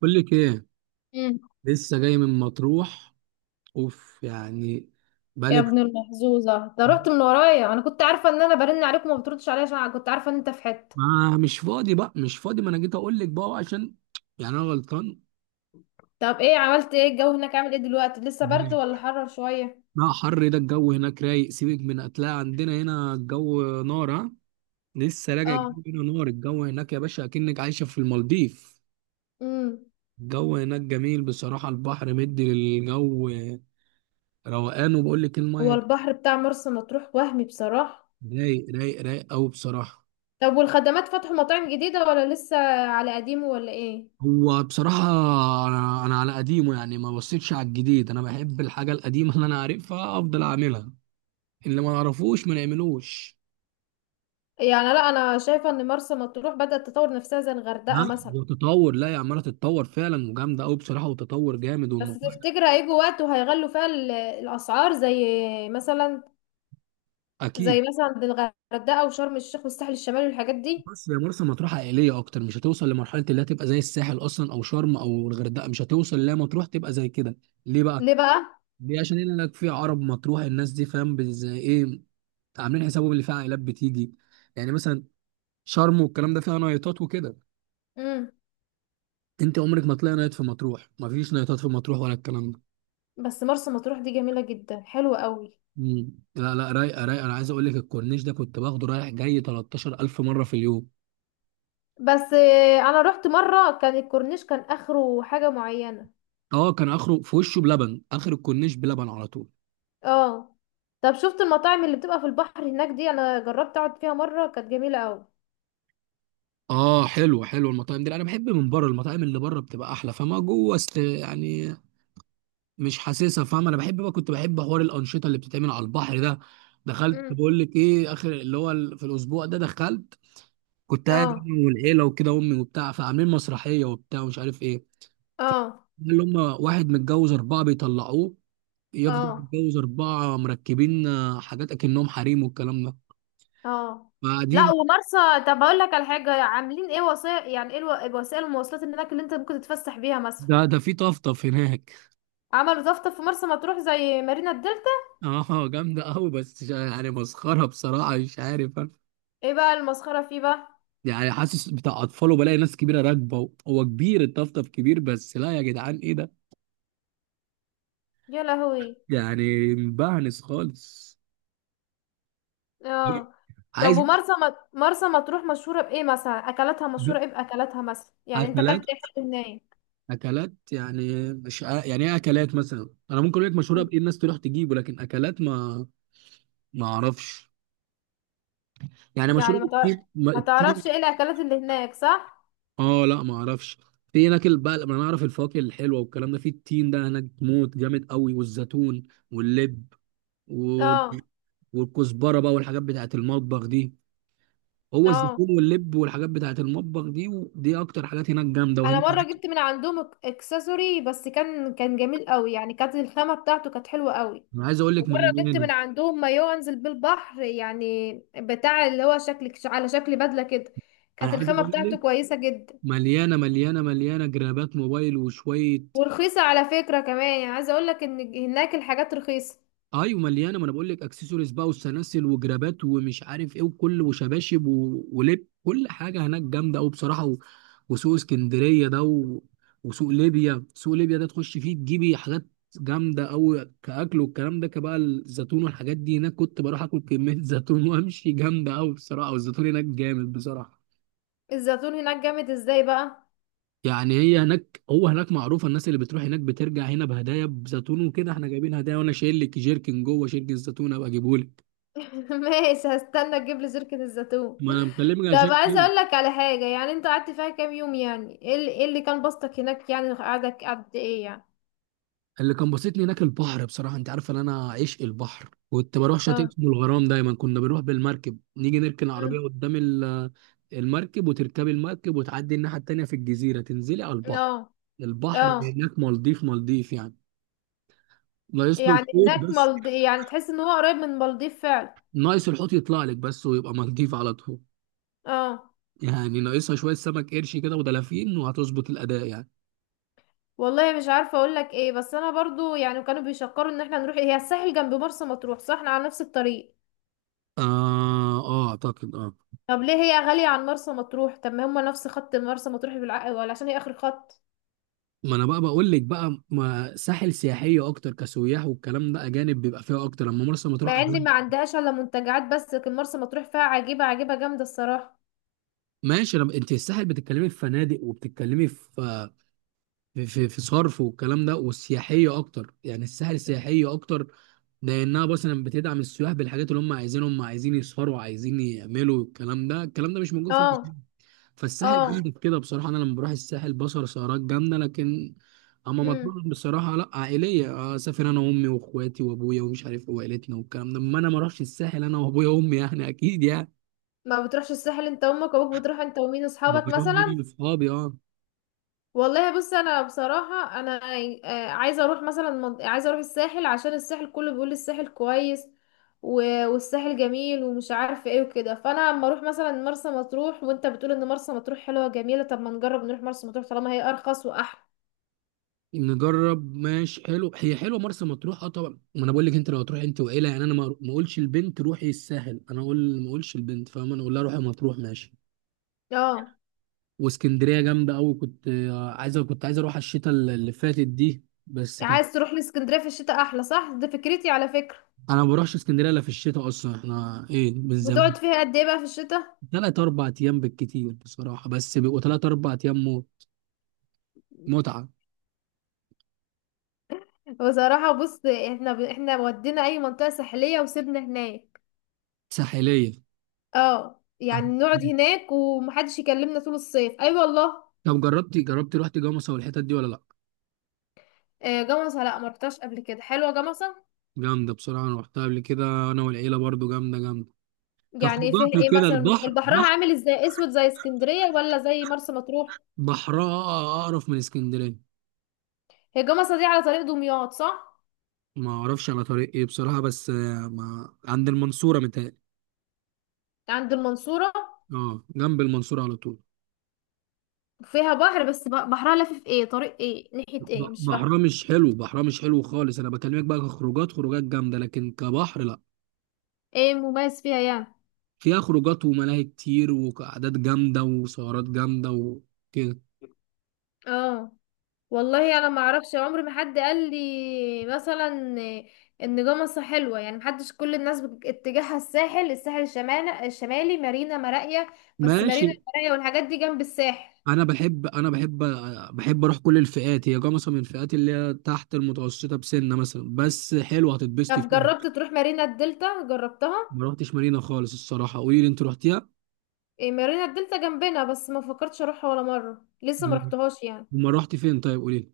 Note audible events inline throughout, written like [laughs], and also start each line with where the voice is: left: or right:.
right: بقول لك ايه،
left: مم.
right: لسه جاي من مطروح. اوف يعني،
left: يا
right: بقالي.
left: ابن المحظوظة ده رحت من ورايا، انا كنت عارفة ان انا برن عليك وما بتردش عليا عشان كنت عارفة ان انت في حتة.
right: ما مش فاضي بقى، مش فاضي، ما انا جيت اقول لك بقى عشان يعني انا غلطان.
left: طب ايه عملت؟ ايه الجو هناك؟ عامل ايه دلوقتي؟ لسه برد
right: مم.
left: ولا حرر شوية؟
right: لا حر، ده الجو هناك رايق. سيبك، من هتلاقي عندنا هنا الجو نار، ها. لسه راجع
left: اه.
right: جايب هنا نار، الجو هناك يا باشا اكنك عايشه في المالديف.
left: امم
right: الجو هناك جميل بصراحه، البحر مدي للجو، روقان، وبقول لك
left: هو
right: الميه
left: البحر بتاع مرسى مطروح وهمي بصراحة.
right: رايق، رايق، رايق قوي بصراحه.
left: طب والخدمات، فتحوا مطاعم جديدة ولا لسه على قديمه ولا ايه؟
right: هو بصراحة أنا على قديمه يعني، ما بصيتش على الجديد. أنا بحب الحاجة القديمة اللي أنا عارفها، أفضل أعملها، اللي ما نعرفوش ما نعملوش.
left: يعني لا، انا شايفة ان مرسى مطروح بدأت تطور نفسها زي
right: لا،
left: الغردقة مثلا.
right: وتطور؟ لا، هي عمالة تتطور فعلا وجامدة أوي بصراحة، وتطور جامد
left: بس
right: والموضوع
left: تفتكر هيجوا وقت وهيغلوا فيها الاسعار، مثلا
right: أكيد.
left: زي مثلا عند الغردقة وشرم الشيخ والساحل الشمالي والحاجات دي؟
right: بس هي مرسى مطروح عائلية أكتر، مش هتوصل لمرحلة اللي هتبقى زي الساحل أصلا، أو شرم أو الغردقة. مش هتوصل، لا مطروح تبقى زي كده. ليه بقى؟
left: ليه بقى؟
right: ليه؟ عشان هنا لك في عرب مطروح، الناس دي فاهم زي إيه، عاملين حسابهم اللي فيها عائلات بتيجي. يعني مثلا شرم والكلام ده فيها نايتات وكده،
left: امم
right: انت عمرك ما تلاقي نايت في مطروح، مفيش نايتات في مطروح ولا الكلام ده.
left: بس مرسى مطروح دي جميلة جدا، حلوة قوي.
right: مم. لا لا، رايقه رايقه. انا عايز اقول لك الكورنيش ده كنت باخده رايح جاي 13,000 مره في اليوم.
left: بس انا رحت مرة كان الكورنيش كان اخره حاجة معينة.
right: اه، كان اخره في وشه بلبن، اخر الكورنيش بلبن على طول.
left: اه. طب شفت المطاعم اللي بتبقى في البحر هناك دي؟ انا جربت اقعد فيها مرة كانت جميلة قوي.
right: اه، حلو حلو المطاعم دي. انا بحب من بره، المطاعم اللي بره بتبقى احلى، فما جوه است يعني، مش حاسسها، فاهم. انا بحب بقى، كنت بحب حوار الانشطه اللي بتتعمل على البحر ده. دخلت
left: امم
right: بقول لك ايه، اخر اللي هو في الاسبوع ده دخلت، كنت قاعد
left: اه،
right: انا والعيله وكده، امي وبتاع، فعاملين مسرحيه وبتاع ومش عارف ايه،
left: اه،
right: اللي هم واحد متجوز أربعة بيطلعوه، يفضل
left: اه،
right: متجوز أربعة مركبين حاجات أكنهم حريم والكلام ده،
left: اه. لا
right: فقاعدين.
left: ومرسى. طب اقول لك على حاجة، عاملين ايه وسائل؟ يعني ايه وسائل المواصلات اللي هناك اللي انت ممكن تتفسح بيها مثلا؟
right: ده ده في طفطف هناك.
left: عملوا دفتر في مرسى مطروح زي مارينا الدلتا.
right: [laughs] اه جامدة أوي بس يعني مسخرة بصراحة، مش عارف أنا.
left: ايه بقى المسخرة فيه بقى؟
right: يعني حاسس بتاع أطفال، وبلاقي ناس كبيرة راكبة، هو كبير، الطفطف كبير بس، لا يا جدعان إيه ده،
left: يا لهوي!
right: يعني مبهنس خالص.
left: اه. طب
right: عايز
left: مرسى مطروح مشهورة بإيه مثلا؟ أكلاتها مشهورة إيه؟ بأكلاتها مثلا، يعني أنت
right: أكلات.
left: أكلت إيه حلو هناك؟
right: أكلات يعني مش ع- يعني إيه أكلات مثلا. أنا ممكن أقول لك مشهورة
left: مم.
right: بإيه الناس تروح تجيبه، لكن أكلات ما ما اعرفش. يعني مشهوره
left: يعني ما تع-
right: بالتين،
left: ما تعرفش
right: التين.
left: إيه الأكلات اللي هناك، صح؟
right: اه، لا ما اعرفش. في هناك بقى انا اعرف الفواكه الحلوه والكلام ده، في التين ده هناك موت، جامد قوي، والزيتون واللب وال-
left: اه،
right: والكزبره بقى، والحاجات بتاعت المطبخ دي. هو
left: اه.
right: الزيتون واللب والحاجات بتاعت المطبخ دي، ودي اكتر حاجات هناك جامده،
left: أنا
right: وهنا
left: مرة جبت من عندهم إكسسوري، بس كان جميل قوي، يعني كانت الخامة بتاعته كانت حلوة قوي.
right: انا عايز اقول لك
left: ومرة جبت
right: مليانه.
left: من عندهم مايو أنزل بالبحر، يعني بتاع اللي هو شكل، على شكل بدلة كده.
right: انا
left: كانت
right: عايز
left: الخامة
right: اقول
left: بتاعته
right: لك
left: كويسة جدا.
right: مليانه مليانه مليانه، جرابات موبايل وشويه.
left: ورخيصة على فكرة كمان، يعني عايزة اقولك ان هناك الحاجات رخيصة.
right: ايوه مليانه، ما انا بقول لك اكسسوارز بقى، وسلاسل وجرابات ومش عارف ايه، وكل، وشباشب ولب، كل حاجه هناك جامده قوي بصراحه، وسوق اسكندريه ده، وسوق ليبيا، سوق ليبيا ده تخش فيه تجيبي حاجات جامده قوي. كاكل والكلام ده كبقى الزيتون والحاجات دي هناك، كنت بروح اكل كميه [laughs] زيتون وامشي، جامده قوي بصراحه، والزيتون هناك جامد بصراحه.
left: الزيتون هناك جامد ازاي بقى؟
right: يعني هي هناك، هو هناك معروفه، الناس اللي بتروح هناك بترجع هنا بهدايا بزيتون وكده. احنا جايبين هدايا، وانا شايل لك جيركن جوه، شيركن الزيتون ابقى اجيبهولك،
left: [laughs] ماشي، هستنى تجيب لي زركة الزيتون.
right: ما انا مكلمك
left: طب
right: عشان
left: عايزة
right: كده.
left: اقولك على حاجة، يعني انت قعدت فيها كام يوم؟ يعني إيه اللي كان بسطك هناك؟ يعني قعدك قد ايه يعني؟
right: اللي كان بسطني هناك البحر بصراحه، انت عارف ان انا عشق البحر. كنت بروح شاطئ
left: اه.
right: اسمه الغرام دايما، كنا بنروح بالمركب، نيجي نركن
left: أمم.
right: العربيه قدام المركب، وتركبي المركب، وتعدي الناحيه التانيه في الجزيره، تنزلي على
left: اه.
right: البحر. البحر
left: اه.
right: هناك مالديف، مالديف يعني، ناقص له
left: يعني
right: الحوت
left: هناك
right: بس.
left: يعني تحس ان هو قريب من المالديف فعلا؟
right: ناقص الحوت يطلع لك بس ويبقى مالديف على طول.
left: اه.
right: يعني ناقصها شويه سمك قرش كده ودلافين، وهتظبط الاداء يعني.
left: والله مش عارفة اقولك ايه، بس انا برضو يعني كانوا بيشكروا ان احنا نروح. هي الساحل جنب مرسى مطروح صح؟ احنا على نفس الطريق.
right: اه اه، اعتقد اه.
left: طب ليه هي غالية عن مرسى مطروح؟ طب ما هما نفس خط مرسى مطروح بالعقل، ولا عشان هي آخر خط؟
right: ما انا بقى بقول لك بقى، ما ساحل سياحيه اكتر، كسياح والكلام ده، اجانب بيبقى فيها اكتر. اما مرسى مطروح
left: مع ان
right: أجانب.
left: ما عندهاش الا منتجعات بس، لكن مرسى مطروح فيها عجيبة، عجيبة جامدة الصراحة.
right: ماشي. أنا... انت الساحل بتتكلمي في فنادق، وبتتكلمي في في صرف والكلام ده والسياحيه اكتر. يعني الساحل سياحيه اكتر، لانها مثلا بتدعم السياح بالحاجات اللي هم عايزينهم. هم عايزين يسهروا، عايزين يعملوا الكلام ده، الكلام ده مش موجود
left: اه،
right: في، فالساحل
left: اه.
right: جامد كده بصراحة. أنا لما بروح الساحل بصر سهرات جامدة، لكن أما
left: امم
right: مطلوب بصراحة لأ، عائلية. أسافر أنا وأمي وإخواتي وأبويا ومش عارف إيه، وعيلتنا والكلام ده. أما أنا ما أروحش الساحل أنا وأبويا وأمي، يعني أكيد يعني.
left: ما بتروحش الساحل انت وامك وابوك؟ بتروح انت ومين، اصحابك
right: بروح أنا
left: مثلا؟
right: وأصحابي أه.
left: والله بص، انا بصراحه انا عايزه اروح الساحل عشان الساحل كله بيقول الساحل كويس. والساحل جميل ومش عارفه ايه وكده، فانا اما اروح مثلا مرسى مطروح وانت بتقول ان مرسى مطروح حلوه جميله، طب ما نجرب نروح مرسى مطروح طالما هي ارخص واحلى.
right: نجرب، ماشي، حلو، هي حلوة مرسى مطروح أه طبعا. ما أنا بقول لك، أنت لو هتروح أنت وعيلة يعني، أنا ما ما أقولش البنت روحي الساحل. أنا أقول، ما أقولش البنت، فاهم، أنا أقول لها روحي مطروح ماشي.
left: اه،
right: واسكندرية جامدة أوي. كنت عايز، كنت عايز أروح الشتاء اللي فاتت دي بس كان.
left: عايز تروح لاسكندريه في الشتاء؟ احلى صح، دي فكرتي على فكره.
right: انا ما بروحش اسكندريه الا في الشتاء اصلا، احنا ايه من
left: بتقعد
right: زمان.
left: فيها قد ايه بقى في الشتاء؟
right: ثلاث اربع ايام بالكتير بصراحه، بس بيبقوا ثلاث اربع ايام موت متعه.
left: بصراحه بص، احنا احنا ودينا اي منطقه ساحليه وسيبنا هناك.
right: ساحليه.
left: اه، يعني
right: آه.
left: نقعد هناك ومحدش يكلمنا طول الصيف، اي أيوة والله.
right: طب جربتي، جربتي، رحتي جمصة والحتت دي ولا لا؟
left: جمصة، لا ما رحتهاش قبل كده. حلوة جمصة؟
right: جامده بصراحه، انا رحتها قبل كده انا والعيله برضو، جامده جامده.
left: يعني ايه فيها
right: كخروجات
left: ايه
right: وكده،
left: مثلا مختلف؟
right: البحر
left: بحرها
right: بحر،
left: عامل ازاي، اسود زي اسكندرية ولا زي مرسى مطروح؟
right: بحرها اقرف من اسكندريه.
left: هي جمصة دي على طريق دمياط صح؟
right: ما اعرفش على طريق ايه بصراحه، بس ما عند المنصوره متهيألي.
left: عند المنصورة.
right: اه، جنب المنصوره على طول.
left: فيها بحر، بس بحرها لافف ايه؟ طريق ايه؟ ناحية ايه؟ مش فاهمة.
right: بحرها مش حلو، بحرها مش حلو خالص. انا بكلمك بقى كخروجات، خروجات جامده، لكن كبحر لا.
left: ايه مميز فيها يعني؟
right: فيها خروجات وملاهي كتير، وقعدات جامده، وسهرات جامده وكده.
left: اه، والله انا ما اعرفش، عمر ما حد قال لي مثلا ان جمصة حلوه. يعني محدش، كل الناس اتجاهها الساحل الشمالي، مارينا مراقية. بس
right: ماشي.
left: مارينا مراقية والحاجات دي جنب الساحل.
right: انا بحب، بحب اروح كل الفئات، هي جا مثلا من الفئات اللي هي تحت المتوسطه بسنه مثلا، بس حلوه هتتبسطي
left: طب
right: فيها.
left: جربت تروح مارينا الدلتا، جربتها؟
right: ما رحتش مارينا خالص الصراحه، قولي لي انت رحتيها؟
left: إيه، مارينا الدلتا جنبنا بس ما فكرتش اروحها ولا مره، لسه ما
right: مم.
left: رحتهاش يعني.
right: وما رحت فين طيب، قولي لي.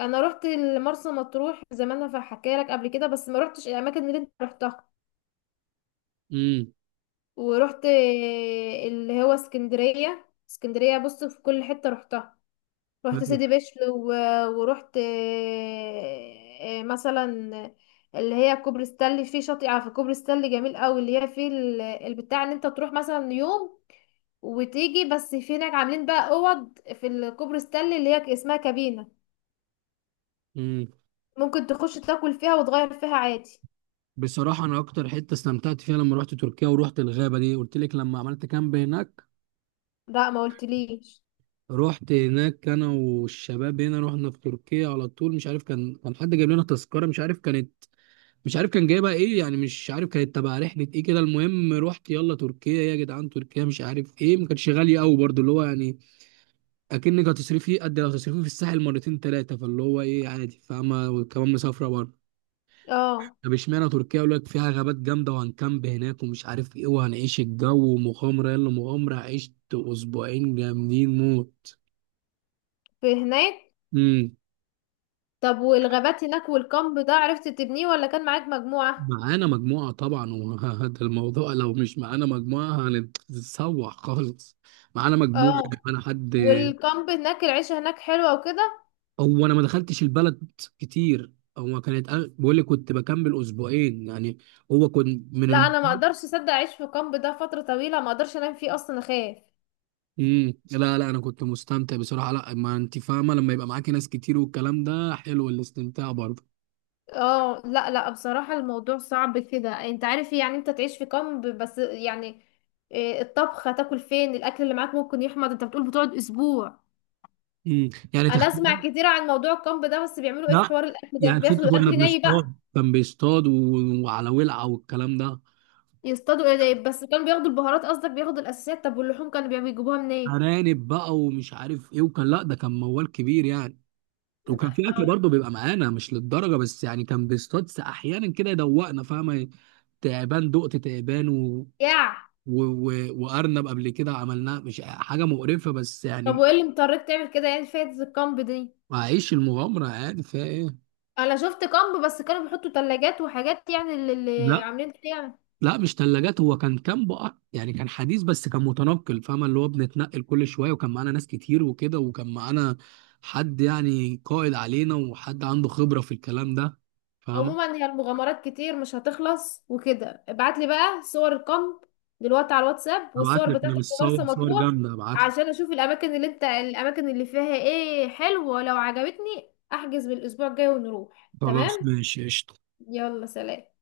left: انا روحت مرسى مطروح زمان، انا حكيت لك قبل كده، بس ما روحتش الاماكن اللي انت روحتها.
right: امم،
left: ورحت اللي هو اسكندريه. اسكندريه بص، في كل حته روحتها. رحت
right: حلو.
left: سيدي بشر ورحت مثلا اللي هي كوبري ستانلي، في شاطئ في كوبري ستانلي جميل قوي، اللي هي في البتاع ان انت تروح مثلا يوم وتيجي. بس في هناك عاملين بقى اوض في الكوبري ستانلي اللي هي اسمها كابينة.
right: مم.
left: ممكن تخش تاكل فيها وتغير فيها عادي.
right: بصراحة أنا أكتر حتة استمتعت فيها لما رحت تركيا، ورحت الغابة دي، قلت لك لما عملت كامب هناك.
left: لا، ما قلتليش.
right: رحت هناك أنا والشباب، هنا رحنا في تركيا على طول. مش عارف، كان حد جايب لنا تذكرة، مش عارف كانت، مش عارف كان جايبها إيه يعني. مش عارف كانت تبع رحلة إيه كده، المهم رحت. يلا تركيا يا جدعان، تركيا مش عارف إيه، ما كانتش غالية أوي برضه، اللي هو يعني أكنك هتصرفي قد لو هتصرفي في الساحل مرتين تلاتة، فاللي هو إيه، عادي فاهمة، وكمان مسافرة برضه.
left: اه.
right: طب اشمعنى تركيا؟ يقول لك فيها غابات جامده، وهنكامب هناك ومش عارف ايه، وهنعيش الجو ومغامره. يلا مغامره، عشت اسبوعين جامدين موت.
left: في هناك.
right: امم.
left: طب والغابات هناك والكامب ده، عرفت تبنيه ولا كان معاك مجموعة؟
right: معانا مجموعه طبعا، وهذا [laughs] الموضوع، لو مش معانا مجموعه هنتسوح خالص. معانا مجموعه،
left: اه،
right: معانا حد.
left: والكامب هناك، العيشة هناك حلوة وكده.
right: او انا ما دخلتش البلد كتير، هو كانت، بقول لي كنت بكمل اسبوعين يعني. هو كنت
left: لا انا ما اقدرش اصدق اعيش في كامب ده فتره طويله، ما اقدرش انام فيه اصلا، اخاف.
right: مم. لا لا، انا كنت مستمتع بصراحه. لا، ما انت فاهمه، لما يبقى معاكي ناس كتير والكلام ده حلو الاستمتاع برضه.
left: اه، لا، لا، بصراحه الموضوع صعب كده. انت عارف إيه؟ يعني انت تعيش في كامب بس يعني. الطبخ، هتاكل فين؟ الاكل اللي معاك ممكن يحمض، انت بتقول بتقعد اسبوع.
right: مم. يعني
left: انا
right: تخيل.
left: اسمع كتير عن موضوع الكامب ده، بس بيعملوا ايه في
right: لا
left: حوار الاكل ده؟
right: يعني ست،
left: بياخدوا
right: كنا
left: الاكل ني بقى؟
right: بنصطاد، كان بيصطاد وعلى ولعه والكلام ده.
left: يصطادوا ايه ده؟ بس كانوا بياخدوا البهارات قصدك؟ بياخدوا الاساسيات؟ طب واللحوم كانوا بيجيبوها منين إيه؟
right: ارانب بقى ومش عارف ايه، وكان، لا ده كان موال كبير يعني. وكان في اكل
left: اه.
right: برضه بيبقى معانا، مش للدرجه بس يعني. كان بيصطاد احيانا كده يدوقنا، فاهمه، تعبان دقت تعبان
left: يا
right: و... و... وارنب قبل كده عملناه، مش حاجه مقرفه بس
left: طب
right: يعني.
left: وايه اللي مضطرك تعمل كده؟ يعني فايدة الكامب دي؟
right: هعيش المغامره، عادي فيها ايه؟
left: انا شفت كامب بس كانوا بيحطوا ثلاجات وحاجات، يعني اللي
right: لا
left: عاملين كده يعني.
right: لا، مش ثلاجات، هو كان كامب يعني. كان حديث بس كان متنقل، فاهمة، اللي هو بنتنقل كل شوية، وكان معانا ناس كتير وكده، وكان معانا حد يعني قائد علينا، وحد عنده خبرة في الكلام ده، فاهمة.
left: عموما هي المغامرات كتير مش هتخلص وكده، ابعت لي بقى صور الكامب دلوقتي على الواتساب،
right: هبعت
left: والصور
right: لك، انا
left: بتاعتك
right: مش
left: في مرسى
right: صور، صور
left: مطروح،
right: جامدة هبعت لك.
left: عشان اشوف الاماكن اللي انت الاماكن اللي فيها ايه حلوه، لو عجبتني احجز بالاسبوع الجاي ونروح،
right: خلاص
left: تمام.
right: ماشي قشطة.
left: يلا سلام.